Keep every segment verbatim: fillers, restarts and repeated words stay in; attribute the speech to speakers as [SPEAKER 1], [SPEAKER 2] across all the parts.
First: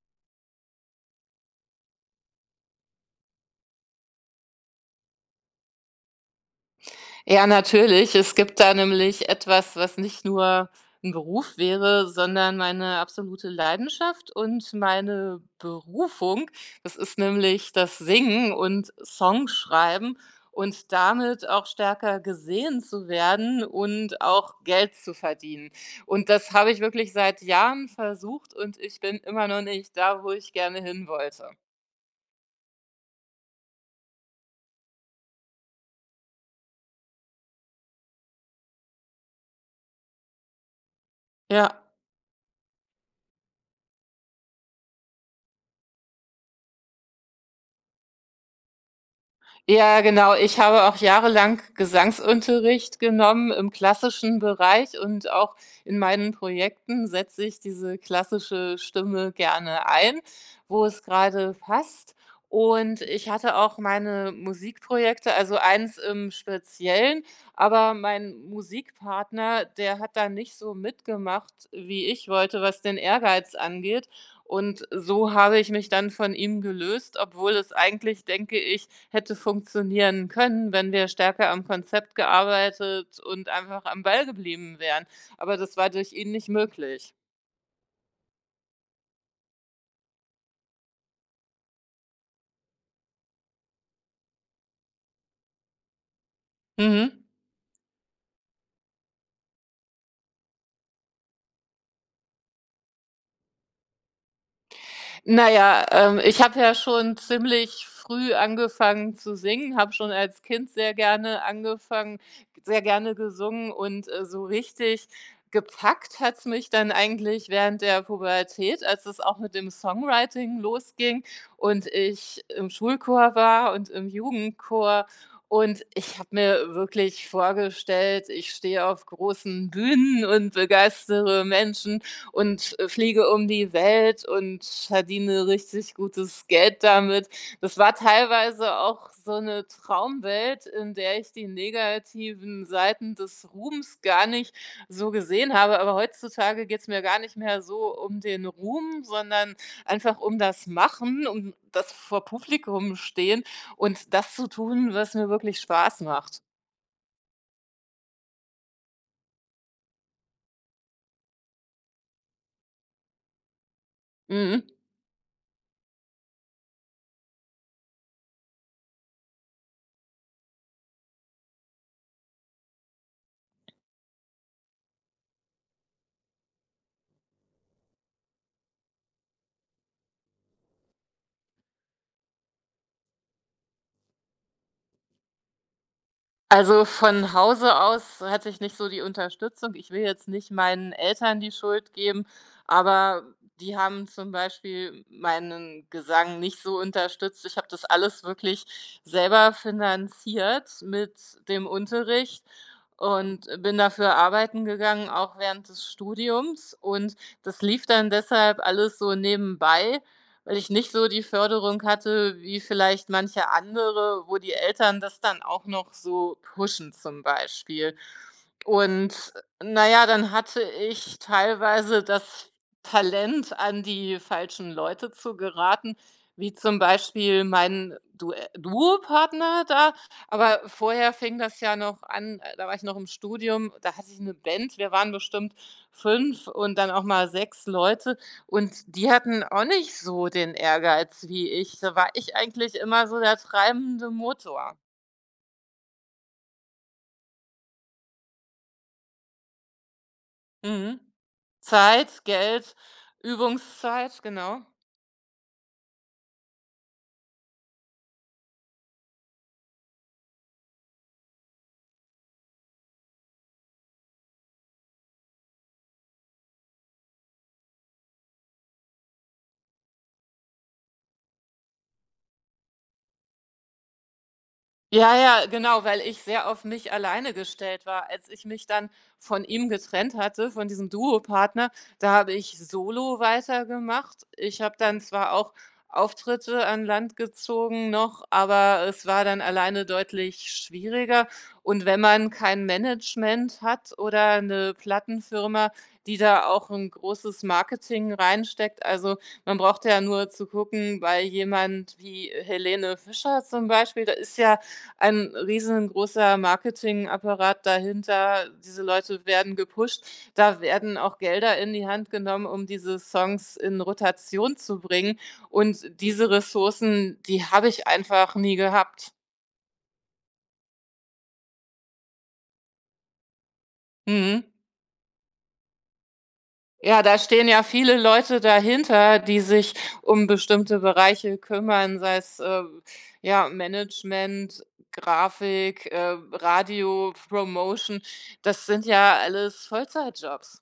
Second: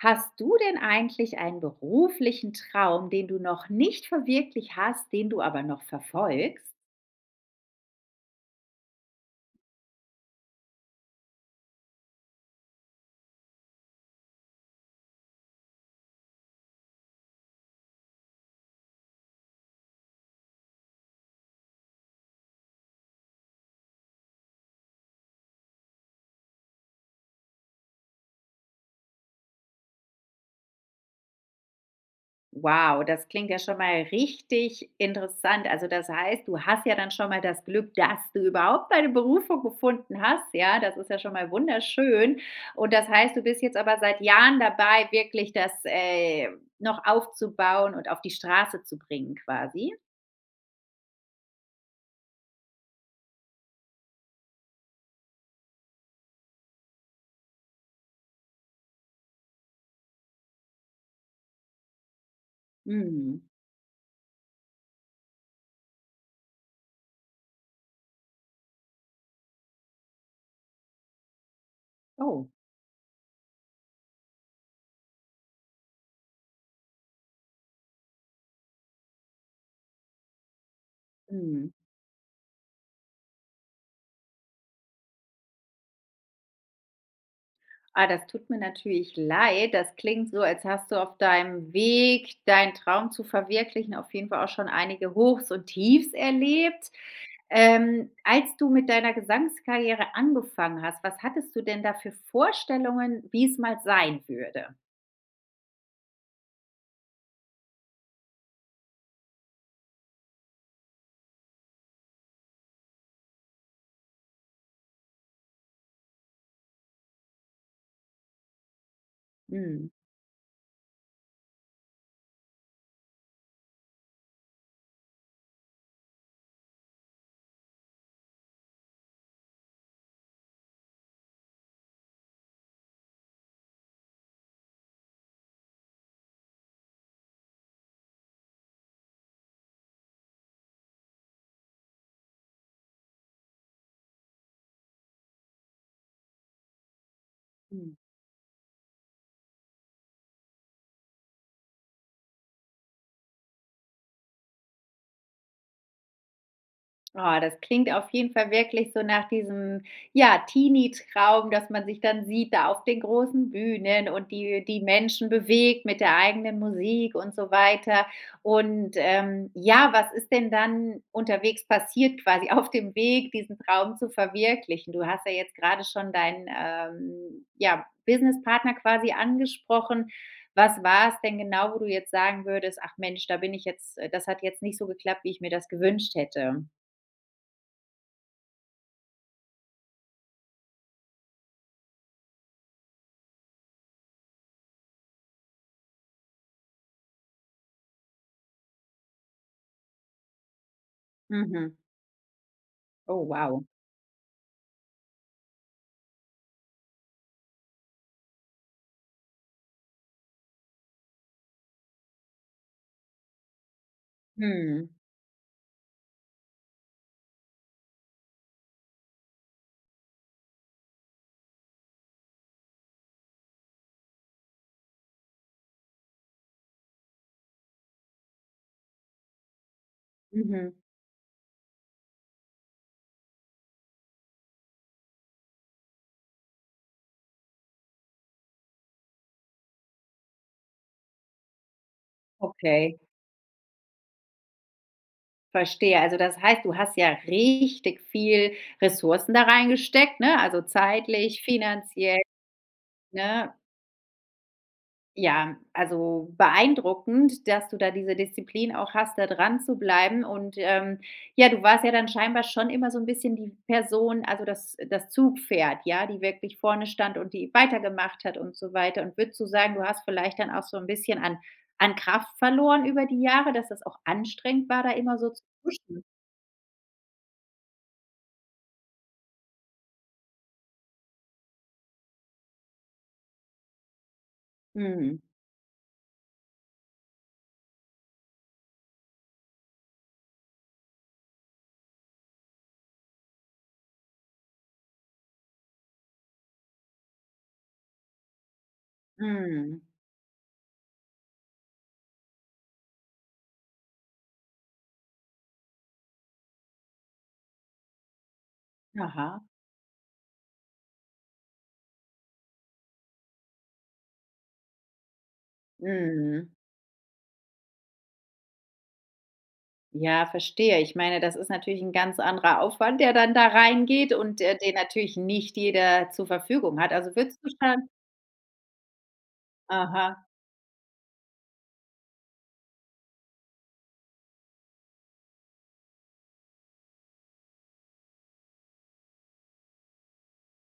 [SPEAKER 1] Hast du denn eigentlich einen beruflichen Traum, den du noch nicht verwirklicht hast, den du aber noch verfolgst?
[SPEAKER 2] Ja, natürlich. Es gibt da nämlich etwas, was nicht nur 'n Beruf wäre, sondern meine absolute Leidenschaft und meine Berufung. Das ist nämlich das Singen und Songschreiben und damit auch stärker gesehen zu werden und auch Geld zu verdienen. Und das habe ich wirklich seit Jahren versucht und ich bin immer noch nicht da, wo ich gerne hinwollte.
[SPEAKER 1] Wow, das klingt ja schon mal richtig interessant. Also, das heißt, du hast ja dann schon mal das Glück, dass du überhaupt deine Berufung gefunden hast, ja, das ist ja schon mal
[SPEAKER 2] Ja.
[SPEAKER 1] wunderschön. Und das heißt, du bist jetzt aber seit Jahren dabei, wirklich das, äh, noch aufzubauen und auf die Straße zu bringen, quasi?
[SPEAKER 2] Ja, genau, ich habe auch jahrelang Gesangsunterricht genommen im klassischen Bereich und auch in meinen Projekten setze ich diese klassische Stimme gerne ein, wo es gerade passt. Und ich
[SPEAKER 1] Mhm.
[SPEAKER 2] hatte auch meine Musikprojekte, also eins im Speziellen, aber mein Musikpartner, der hat da nicht so mitgemacht, wie ich
[SPEAKER 1] Oh.
[SPEAKER 2] wollte, was den Ehrgeiz angeht. Und so habe ich mich dann von ihm gelöst, obwohl es eigentlich, denke ich, hätte funktionieren können, wenn wir stärker am
[SPEAKER 1] Mhm.
[SPEAKER 2] Konzept gearbeitet und einfach am Ball geblieben wären. Aber das war durch ihn nicht möglich.
[SPEAKER 1] Ah, das tut mir natürlich leid. Das klingt so, als hast du auf deinem Weg, deinen Traum zu verwirklichen auf jeden Fall auch schon einige Hochs und Tiefs erlebt.
[SPEAKER 2] Mhm.
[SPEAKER 1] Ähm, als du mit deiner Gesangskarriere angefangen hast, was hattest du denn da für Vorstellungen, wie es mal sein würde?
[SPEAKER 2] Na ja, ähm, ich habe ja schon ziemlich früh angefangen zu singen, habe schon als Kind sehr gerne angefangen sehr gerne gesungen und, äh, so richtig gepackt hat es mich dann eigentlich während der Pubertät, als es auch mit dem
[SPEAKER 1] Mhm.
[SPEAKER 2] Songwriting losging und ich im Schulchor war und im Jugendchor, und ich habe mir wirklich vorgestellt, ich stehe auf großen Bühnen und begeistere Menschen und fliege um die Welt und verdiene richtig gutes Geld damit. Das war teilweise auch so 'ne Traumwelt, in der ich die negativen Seiten des Ruhms gar nicht so gesehen habe, aber heutzutage geht es mir gar nicht mehr so
[SPEAKER 1] Mhm.
[SPEAKER 2] um den Ruhm, sondern einfach um das Machen und das vor Publikum Stehen und das zu tun, was mir wirklich Spaß macht.
[SPEAKER 1] Ah, das klingt auf jeden Fall wirklich so nach diesem, ja, Teenietraum, dass man sich dann sieht da auf den großen Bühnen und
[SPEAKER 2] Mhm.
[SPEAKER 1] die die Menschen bewegt mit der eigenen Musik und so weiter. Und, ähm, ja, was ist denn dann unterwegs passiert quasi auf dem Weg, diesen Traum zu verwirklichen? Du hast ja jetzt gerade schon deinen, ähm, ja, Businesspartner quasi angesprochen. Was war es denn genau, wo du jetzt sagen würdest: „Ach Mensch, da bin ich jetzt das hat jetzt nicht so geklappt, wie ich mir das gewünscht hätte.“?
[SPEAKER 2] Also, von Hause aus hatte ich nicht so die Unterstützung. Ich will jetzt nicht meinen Eltern die Schuld geben, aber die haben zum Beispiel meinen Gesang nicht so unterstützt. Ich habe das alles wirklich selber finanziert mit dem
[SPEAKER 1] Mhm.
[SPEAKER 2] Unterricht
[SPEAKER 1] Oh,
[SPEAKER 2] und
[SPEAKER 1] wow.
[SPEAKER 2] bin dafür arbeiten gegangen, auch während des Studiums. Und das lief dann deshalb alles so nebenbei, weil ich nicht so die Förderung hatte wie vielleicht manche andere, wo die
[SPEAKER 1] Mhm.
[SPEAKER 2] Eltern das dann auch noch so pushen, zum Beispiel. Und na ja, dann hatte ich teilweise das f Talent, an die falschen Leute zu geraten, wie zum Beispiel mein Due Duopartner da, aber
[SPEAKER 1] Mhm.
[SPEAKER 2] vorher fing das ja noch an, da war ich noch im Studium, da hatte ich 'ne Band, wir waren bestimmt fünf und dann auch mal sechs Leute. Und die hatten auch nicht so den Ehrgeiz wie ich. Da war ich eigentlich
[SPEAKER 1] Okay.
[SPEAKER 2] immer so der treibende Motor.
[SPEAKER 1] Verstehe. Also, das heißt, du hast ja richtig viel Ressourcen da reingesteckt, ne? Also,
[SPEAKER 2] Mhm.
[SPEAKER 1] zeitlich, finanziell,
[SPEAKER 2] Zeit, Geld,
[SPEAKER 1] ne?
[SPEAKER 2] Übungszeit, genau.
[SPEAKER 1] Ja. Also, beeindruckend, dass du da diese Disziplin auch hast, da dranzubleiben und, ähm, ja, du warst ja dann scheinbar schon immer so 'n bisschen die Person, also, das das Zugpferd, ja, die wirklich vorne stand und die weitergemacht hat und so weiter und würdest du sagen, du hast vielleicht dann auch so 'n bisschen an an Kraft verloren über die Jahre, dass das auch anstrengend war, da
[SPEAKER 2] Ja,
[SPEAKER 1] immer so zu
[SPEAKER 2] ja, genau, weil
[SPEAKER 1] pushen.
[SPEAKER 2] ich sehr auf mich alleine gestellt war. Als ich mich dann von ihm getrennt hatte, von diesem Duo-Partner, da habe ich solo weitergemacht. Ich habe dann
[SPEAKER 1] Mhm.
[SPEAKER 2] zwar auch Auftritte an Land gezogen noch, aber es war dann alleine deutlich schwieriger. Und wenn man kein Management hat oder 'ne Plattenfirma, die da auch 'n großes Marketing reinsteckt, also, man
[SPEAKER 1] Mhm.
[SPEAKER 2] brauchte ja nur zu gucken, bei jemand wie Helene Fischer zum Beispiel, da ist ja ein riesengroßer Marketingapparat dahinter, diese Leute
[SPEAKER 1] Aha.
[SPEAKER 2] werden gepusht. Da werden auch Gelder in die Hand genommen, um diese Songs in Rotation zu bringen. Und diese
[SPEAKER 1] Mhm.
[SPEAKER 2] Ressourcen, die habe ich einfach nie gehabt.
[SPEAKER 1] Ja, verstehe. Ich meine, das ist natürlich 'n ganz anderer Aufwand, der dann da reingeht und,
[SPEAKER 2] Mhm.
[SPEAKER 1] äh, den natürlich nicht jeder zur Verfügung hat.
[SPEAKER 2] Ja,
[SPEAKER 1] Also,
[SPEAKER 2] da
[SPEAKER 1] würdest
[SPEAKER 2] stehen
[SPEAKER 1] du
[SPEAKER 2] ja
[SPEAKER 1] schon
[SPEAKER 2] viele Leute dahinter, die sich
[SPEAKER 1] Aha.
[SPEAKER 2] um bestimmte Bereiche kümmern, sei es, äh, ja, Management, Grafik, äh, Radiopromotion. Das sind ja alles Vollzeitjobs.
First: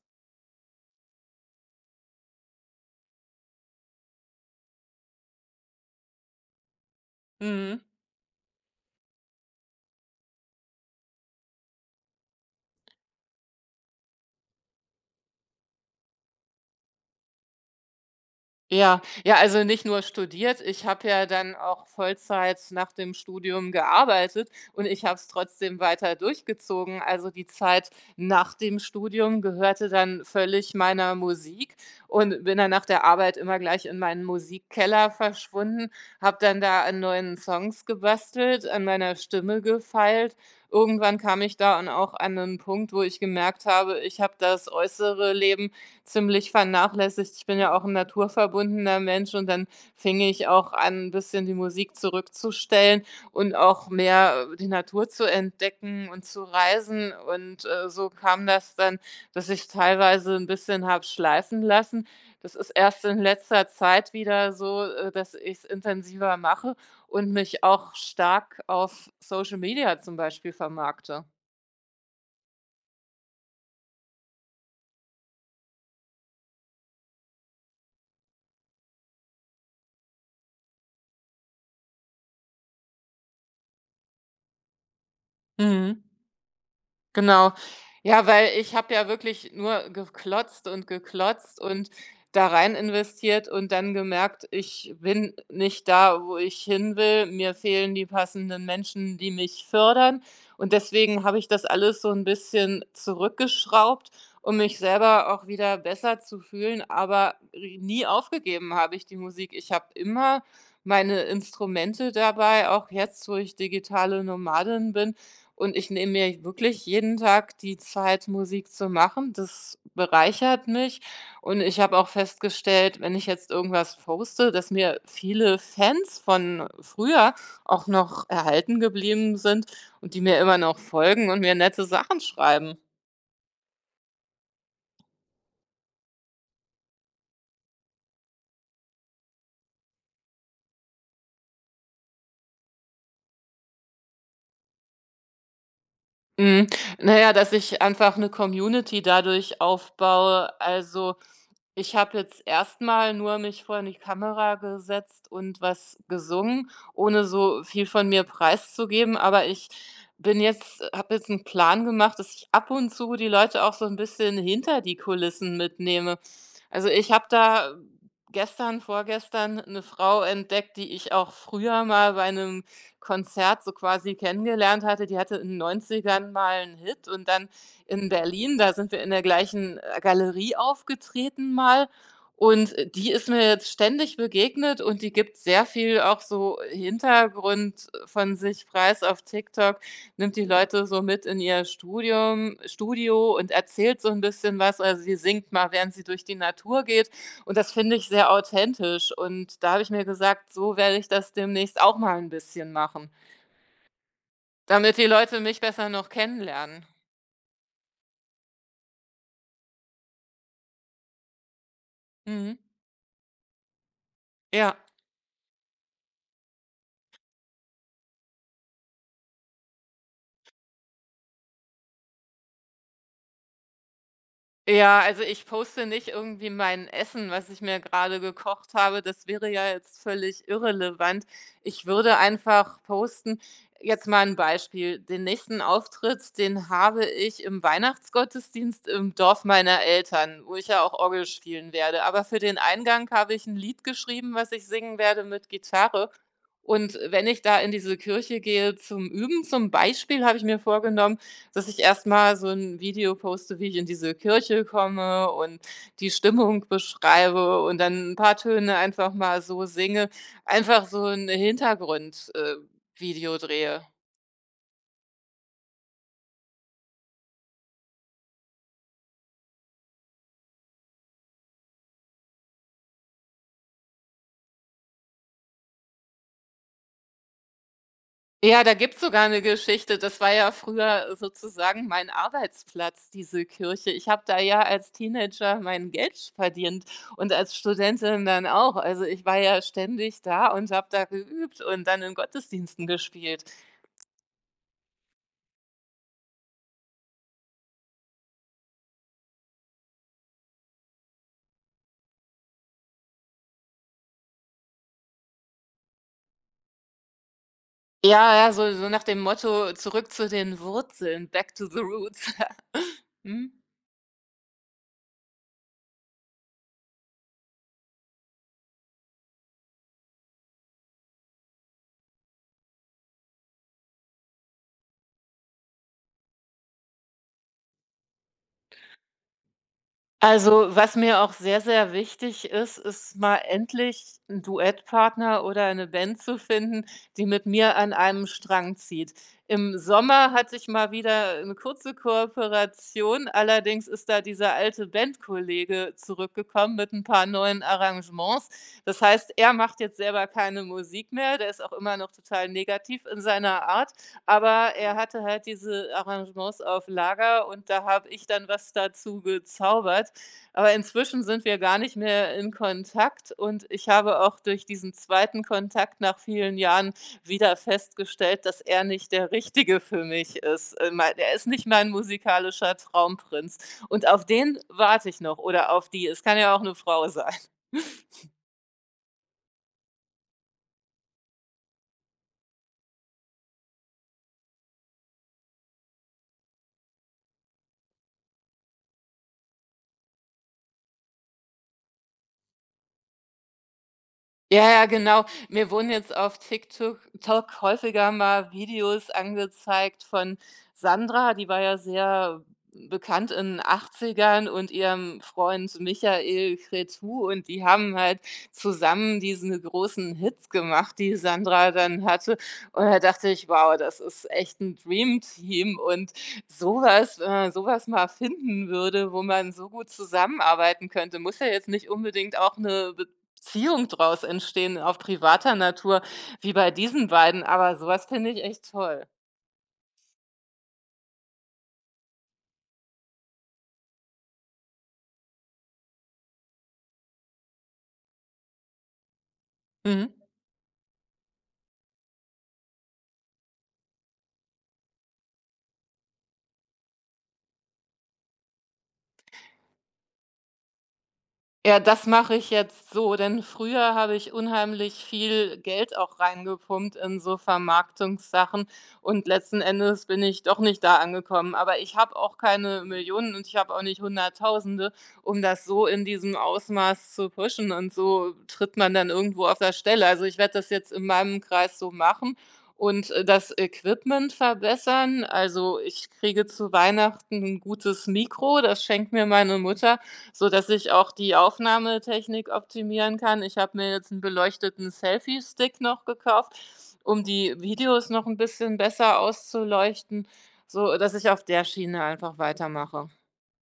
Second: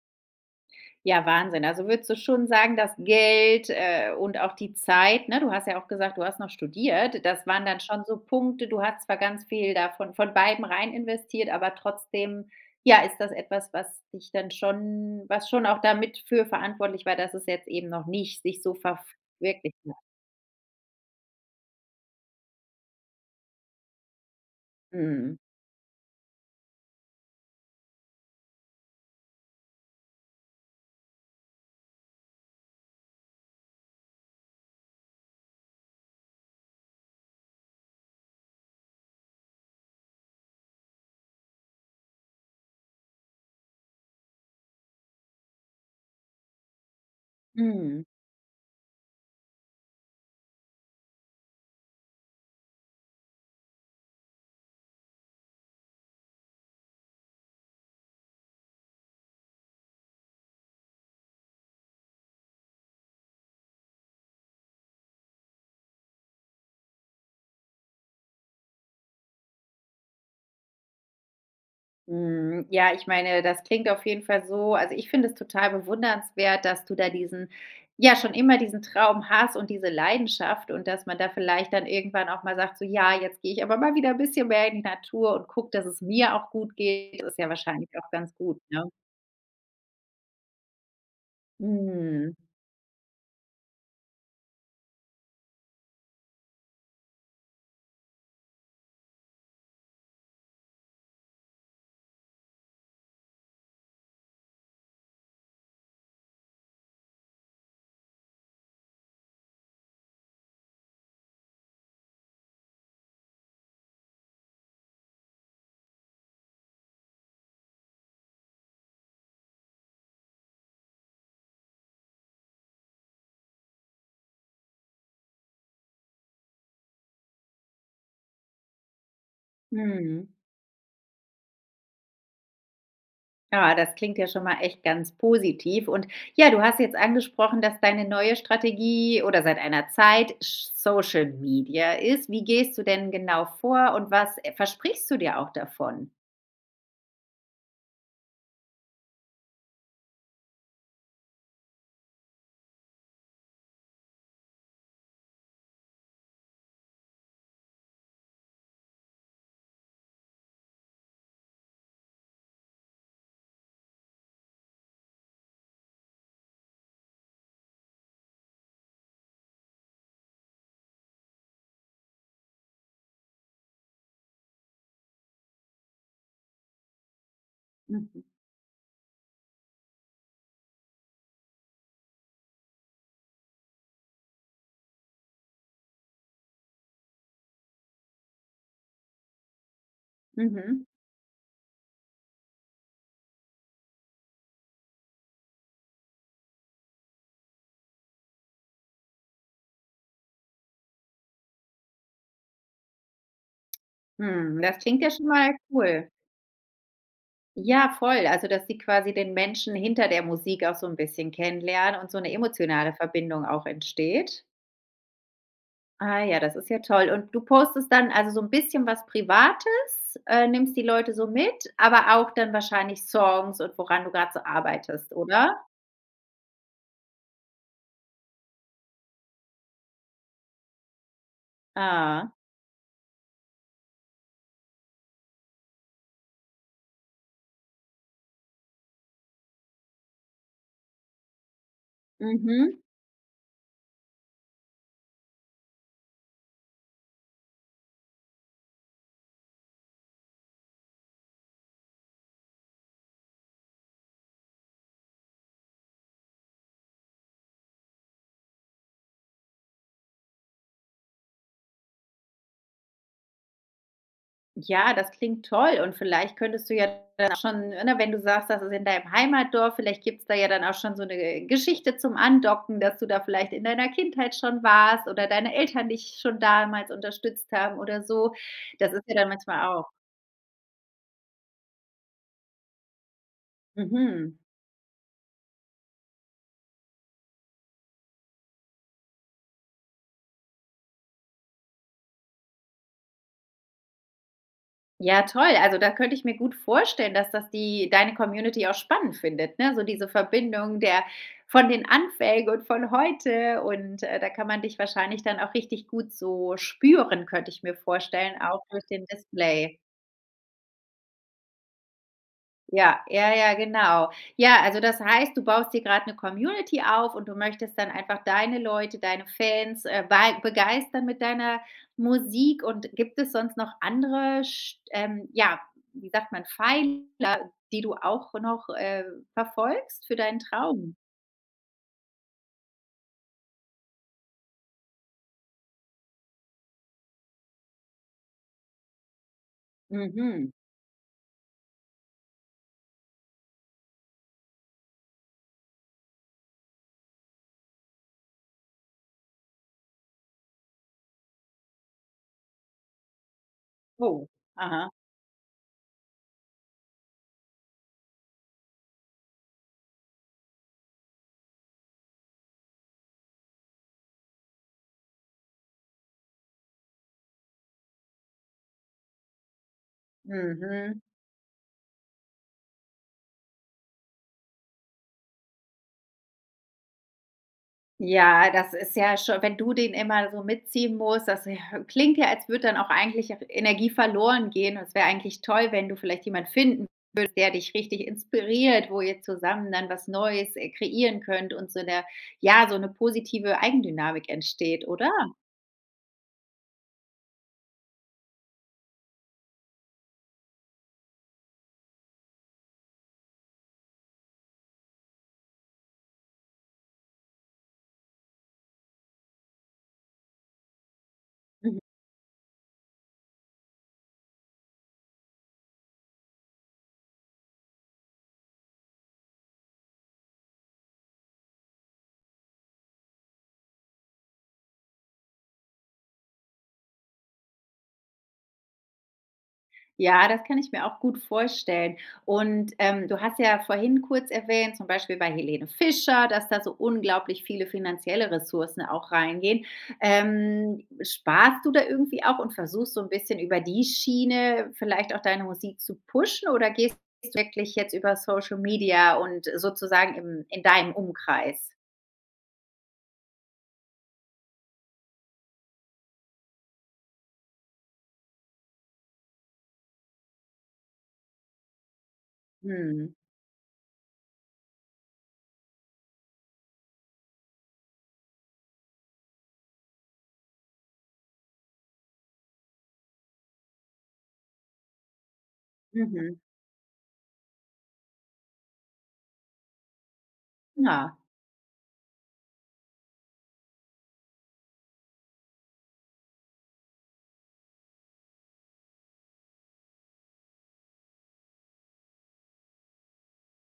[SPEAKER 1] Ja, Wahnsinn. Also, würdest du schon sagen, dass Geld, äh, und auch die Zeit, ne, du hast ja auch gesagt: „Du hast noch studiert“, das waren dann
[SPEAKER 2] Mhm.
[SPEAKER 1] schon so Punkte. Du hattest zwar ganz viel davon von von beidem rein investiert, aber trotzdem, ja, ist das etwas, was dich dann schon, was schon auch damit für verantwortlich war, dass es jetzt eben noch nicht sich so ver
[SPEAKER 2] Ja,
[SPEAKER 1] f
[SPEAKER 2] ja also,
[SPEAKER 1] wirklicht
[SPEAKER 2] nicht
[SPEAKER 1] hat?
[SPEAKER 2] nur studiert, ich hatte ja dann auch Vollzeit nach dem Studium gearbeitet und ich habe es
[SPEAKER 1] Mhm.
[SPEAKER 2] trotzdem weiter durchgezogen. Also, die Zeit nach dem Studium gehörte dann völlig meiner Musik und bin dann nach der Arbeit immer gleich in meinen Musikkeller verschwunden, habe dann da an neuen Songs gebastelt, an meiner Stimme gefeilt. Irgendwann kam ich da an auch an 'nen Punkt, wo ich gemerkt habe, ich habe das äußere Leben ziemlich vernachlässigt. Ich bin ja auch 'n
[SPEAKER 1] Mhm.
[SPEAKER 2] naturverbundener Mensch und dann fing ich auch an, 'n bisschen die Musik zurückzustellen und auch mehr, äh, die Natur zu entdecken und zu reisen. Und, äh, so kam das dann, dass ich teilweise 'n bisschen habe schleifen lassen. Das ist erst in letzter Zeit wieder so, äh, dass ich's intensiver mache und mich auch stark auf Social Media zum Beispiel vermarkte.
[SPEAKER 1] Mhm, ja, ich meine, das klingt auf jeden Fall so also, ich finde es total bewundernswert, dass du da diesen ja, schon immer diesen Traum hast und diese Leidenschaft, und dass man da vielleicht dann irgendwann auch mal sagt: „So, ja, jetzt gehe ich aber mal wieder 'n bisschen mehr in die Natur und gucke, dass es
[SPEAKER 2] Mhm.
[SPEAKER 1] mir auch gut geht.“ Das ist ja
[SPEAKER 2] Genau.
[SPEAKER 1] wahrscheinlich auch
[SPEAKER 2] Ja,
[SPEAKER 1] ganz
[SPEAKER 2] weil
[SPEAKER 1] gut,
[SPEAKER 2] ich
[SPEAKER 1] ne?
[SPEAKER 2] habe ja wirklich nur geklotzt und geklotzt und
[SPEAKER 1] Mhm.
[SPEAKER 2] da rein investiert und dann gemerkt, ich bin nicht da, wo ich hinwill. Mir fehlen die passenden Menschen, die mich fördern. Und deswegen habe ich das alles so 'n bisschen zurückgeschraubt, um mich selber auch wieder besser zu fühlen, aber ri nie aufgegeben habe ich die Musik. Ich habe immer meine Instrumente dabei, auch jetzt, wo ich digitale Nomadin bin. Und ich nehme mir wirklich jeden Tag die Zeit, Musik zu machen, das bereichert mich. Und ich habe auch festgestellt, wenn ich jetzt irgendwas poste, dass mir viele Fans von früher auch noch erhalten geblieben sind und die
[SPEAKER 1] Mhm.
[SPEAKER 2] mir immer noch folgen und mir nette Sachen schreiben.
[SPEAKER 1] Ja, das klingt ja schon mal echt ganz positiv. Und ja, du hast jetzt angesprochen, dass deine neue Strategie oder seit einer Zeit sch Social Media ist. Wie gehst du denn genau vor und was versprichst du dir auch davon?
[SPEAKER 2] Mhm, na ja, dass ich einfach 'ne Community dadurch aufbaue. Also, ich habe jetzt erst mal nur mich vor 'ne Kamera gesetzt und was gesungen, ohne so viel von mir preiszugeben, aber ich bin jetzt habe jetzt 'n Plan gemacht, dass ich ab und zu die Leute auch so 'n bisschen hinter die Kulissen mitnehme. Also, ich habe da gestern vorgestern 'ne Frau entdeckt, die ich auch früher mal bei 'nem Konzert so quasi kennengelernt hatte. Die hatte in den Neunzigern mal 'n Hit und dann in
[SPEAKER 1] Mhm.
[SPEAKER 2] Berlin, da sind wir in der gleichen, äh, Galerie aufgetreten mal. Und die ist mir jetzt ständig begegnet und die gibt sehr viel auch so Hintergrund von sich preis auf TikTok, nimmt die
[SPEAKER 1] Mhm.
[SPEAKER 2] Leute so mit in ihr Studium Studio und erzählt so 'n bisschen was. Also, sie singt mal, während sie durch die Natur geht und, das finde ich sehr authentisch. Und da habe ich mir gesagt, so werde ich das demnächst auch mal 'n bisschen machen.
[SPEAKER 1] Mhm, das
[SPEAKER 2] Damit
[SPEAKER 1] klingt
[SPEAKER 2] die
[SPEAKER 1] ja schon
[SPEAKER 2] Leute
[SPEAKER 1] mal
[SPEAKER 2] mich besser noch
[SPEAKER 1] cool.
[SPEAKER 2] kennenlernen.
[SPEAKER 1] Ja, voll also dass die quasi den Menschen hinter der Musik auch so 'n bisschen kennenlernen und so 'ne
[SPEAKER 2] Mhm.
[SPEAKER 1] emotionale Verbindung auch entsteht?
[SPEAKER 2] Ja.
[SPEAKER 1] Ah ja, das ist ja toll, und du postest dann also, so 'n bisschen was Privates, äh, nimmst die Leute so mit, aber auch dann wahrscheinlich Songs und woran du gerade so
[SPEAKER 2] Ja,
[SPEAKER 1] arbeitest,
[SPEAKER 2] also ich
[SPEAKER 1] oder?
[SPEAKER 2] poste nicht irgendwie mein Essen, was ich mir gerade gekocht habe. Das wäre ja jetzt völlig irrelevant. Ich würde
[SPEAKER 1] Ah.
[SPEAKER 2] einfach posten jetzt mal 'n Beispiel: Den nächsten Auftritt, den habe ich im Weihnachtsgottesdienst im Dorf meiner Eltern, wo ich ja auch Orgel spielen werde. Aber für den
[SPEAKER 1] Mhm.
[SPEAKER 2] Eingang habe ich 'n Lied geschrieben, was ich singen werde mit Gitarre. Und wenn ich da in diese Kirche gehe zum Üben, zum Beispiel, habe ich mir vorgenommen, dass ich erst mal so 'n Video poste, wie ich in diese Kirche komme und die Stimmung beschreibe, und dann 'n paar Töne einfach mal so singe, einfach so 'n Hintergrund äh, Video drehe.
[SPEAKER 1] Ja, das klingt toll, und vielleicht könntest du ja dann schon, ne wenn du sagst, dass es in deinem Heimatdorf vielleicht gibt es da ja dann auch schon so 'ne Geschichte zum Andocken, dass du da vielleicht in deiner Kindheit schon warst oder deine Eltern dich schon damals unterstützt haben oder so.
[SPEAKER 2] Ja, da
[SPEAKER 1] Das
[SPEAKER 2] gibt es
[SPEAKER 1] ist ja
[SPEAKER 2] sogar
[SPEAKER 1] dann
[SPEAKER 2] 'ne
[SPEAKER 1] manchmal auch
[SPEAKER 2] Geschichte. Das war ja früher sozusagen mein Arbeitsplatz, diese Kirche. Ich habe
[SPEAKER 1] Mhm.
[SPEAKER 2] da ja als Teenager mein Geld verdient und als Studentin dann auch. Also, ich war ja ständig da und habe da geübt und dann in Gottesdiensten gespielt.
[SPEAKER 1] Ja toll, also da könnte ich mir gut vorstellen, dass das die deine Community auch spannend findet, ne? So diese Verbindung der von den Anfängen und von heute. Und, äh, da kann man dich wahrscheinlich dann auch richtig gut so spüren, könnte ich mir
[SPEAKER 2] Ja,
[SPEAKER 1] vorstellen,
[SPEAKER 2] ja
[SPEAKER 1] auch
[SPEAKER 2] so
[SPEAKER 1] durch
[SPEAKER 2] so nach
[SPEAKER 1] den
[SPEAKER 2] dem Motto
[SPEAKER 1] Display.
[SPEAKER 2] „Zurück zu den Wurzeln“, Back to the Roots.
[SPEAKER 1] Ja ja,
[SPEAKER 2] Mhm.
[SPEAKER 1] ja, genau. Ja, also das heißt, du baust dir grad 'ne Community auf und du möchtest dann einfach deine Leute, deine Fans äh, bei begeistern mit deiner Musik. Und gibt es sonst noch andere sch ähm, ja, wie sagt man, Pfeiler, die du auch noch, äh, verfolgst für deinen
[SPEAKER 2] Also was
[SPEAKER 1] Traum?
[SPEAKER 2] mir auch sehr, sehr wichtig ist, ist mal endlich 'n Duettpartner oder eine Band zu finden, die mit mir an einem Strang zieht. Im Sommer
[SPEAKER 1] Mhm.
[SPEAKER 2] hatte ich mal wieder 'ne kurze Kooperation, allerdings ist da dieser alte Bandkollege zurückgekommen mit 'n paar neuen Arrangements. Das heißt, er macht jetzt selber keine Musik mehr, der ist auch immer noch total negativ in seiner Art,
[SPEAKER 1] Wow.
[SPEAKER 2] aber
[SPEAKER 1] Aha.
[SPEAKER 2] er hatte halt diese Arrangements auf Lager und da habe ich dann was dazugezaubert. Aber inzwischen sind wir gar nicht mehr in Kontakt und ich habe auch durch diesen zweiten Kontakt nach vielen Jahren wieder festgestellt, dass er nicht der Richtige für mich ist, in
[SPEAKER 1] Mhm.
[SPEAKER 2] mein äh, er ist nicht mein musikalischer Traumprinz und auf den warte ich noch, oder auf die, es kann ja auch 'ne Frau sein.
[SPEAKER 1] Ja, das ist ja schon wenn du den immer so mitziehen musst, das äh, klingt ja, als würde dann auch eigentlich auch Energie verloren gehen. Es wäre eigentlich toll, wenn du vielleicht jemand finden würdest, der dich richtig inspiriert, wo ihr zusammen dann was Neues, äh, kreieren könnt und so 'ne ja, so 'ne positive Eigendynamik
[SPEAKER 2] Ja, ja,
[SPEAKER 1] entsteht, oder?
[SPEAKER 2] genau. Mir wurden jetzt auf TikTuk Tok häufiger mal Videos angezeigt von Sandra, die war ja sehr bekannt in 'nen Achtzigern, und ihrem Freund Michael Cretu. Und die haben halt zusammen diese großen Hits gemacht, die Sandra
[SPEAKER 1] Mhm.
[SPEAKER 2] dann hatte. Und da dachte ich: „Wow, das ist echt 'n Dreamteam.” Und so was wenn man so was mal finden würde, wo man so gut zusammenarbeiten könnte. Muss ja jetzt nicht unbedingt auch 'ne Beziehung draus entstehen auf privater Natur wie bei diesen beiden, aber so was finde ich echt toll.
[SPEAKER 1] Ja, das kann ich mir auch gut vorstellen. Und, ähm, du hast ja vorhin kurz erwähnt, zum Beispiel bei Helene Fischer, dass da so unglaublich viele finanzielle Ressourcen auch reingehen.
[SPEAKER 2] Mhm.
[SPEAKER 1] Ähm, sparst du da irgendwie auch und versuchst so 'n bisschen über die Schiene vielleicht auch deine Musik zu pushen, oder gehst du wirklich jetzt über Social Media und sozusagen im in deinem Umkreis?
[SPEAKER 2] Ja, das mache ich jetzt so, denn früher habe ich unheimlich viel Geld auch reingepumpt in so Vermarktungssachen und letzten Endes bin ich doch nicht da angekommen. Aber ich habe auch keine
[SPEAKER 1] Mhm.
[SPEAKER 2] Millionen und ich habe auch nicht Hunderttausende, um das so in diesem Ausmaß zu pushen, und so tritt man dann irgendwo auf der Stelle. Also, ich werde das jetzt in meinem Kreis so machen und das Equipment verbessern. Also, ich
[SPEAKER 1] Mhm.
[SPEAKER 2] kriege zu Weihnachten 'n gutes Mikro, das schenkt mir meine Mutter, sodass ich auch
[SPEAKER 1] Na.
[SPEAKER 2] die Aufnahmetechnik optimieren kann. Ich habe mir jetzt 'n beleuchteten Selfiestick noch gekauft, um die Videos noch 'n bisschen besser auszuleuchten, sodass ich auf der Schiene einfach weitermache.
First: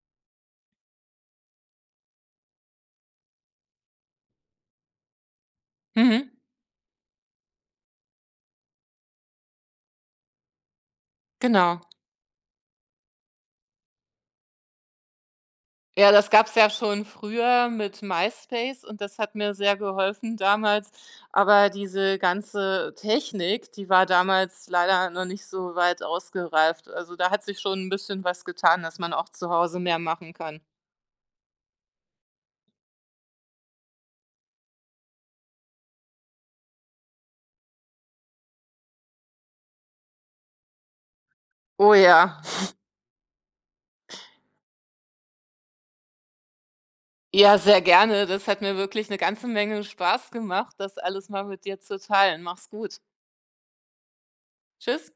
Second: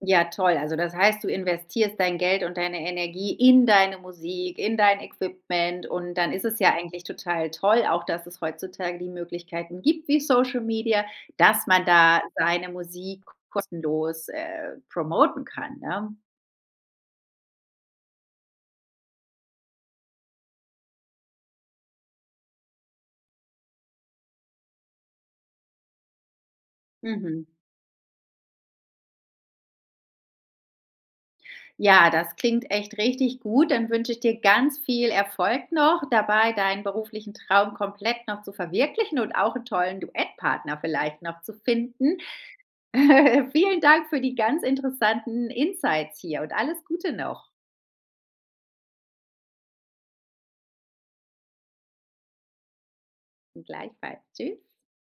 [SPEAKER 1] Ja, toll. Also das heißt, du investierst dein Geld und deine Energie in deine Musik, in dein Equipment. Und
[SPEAKER 2] Mhm.
[SPEAKER 1] dann ist es ja eigentlich total toll, auch dass es heutzutage die Möglichkeiten gibt wie Social Media, dass
[SPEAKER 2] Genau.
[SPEAKER 1] man da seine Musik kostenlos, äh, promoten kann, ja.
[SPEAKER 2] Ja, das gab's ja schon früher mit MySpace und das hat mir sehr geholfen damals, aber diese ganze Technik, die war damals leider noch nicht so weit ausgereift. Also, da hat
[SPEAKER 1] Mhm.
[SPEAKER 2] sich schon 'n bisschen was getan, dass man auch zu Hause mehr machen kann.
[SPEAKER 1] Ja, das klingt echt richtig gut. Dann wünsche ich dir ganz viel Erfolg noch dabei, deinen beruflichen Traum komplett noch zu verwirklichen und auch 'n tollen Duettpartner vielleicht noch zu
[SPEAKER 2] Oh
[SPEAKER 1] finden.
[SPEAKER 2] ja.
[SPEAKER 1] Vielen Dank für die ganz interessanten Insights hier und alles Gute noch.
[SPEAKER 2] Ja, sehr gerne. Das hat mir wirklich 'ne ganze Menge Spaß gemacht. Das alles mal mit dir zu teilen. Mach's gut.
[SPEAKER 1] Gleichfalls. Tschüss.
[SPEAKER 2] Tschüss.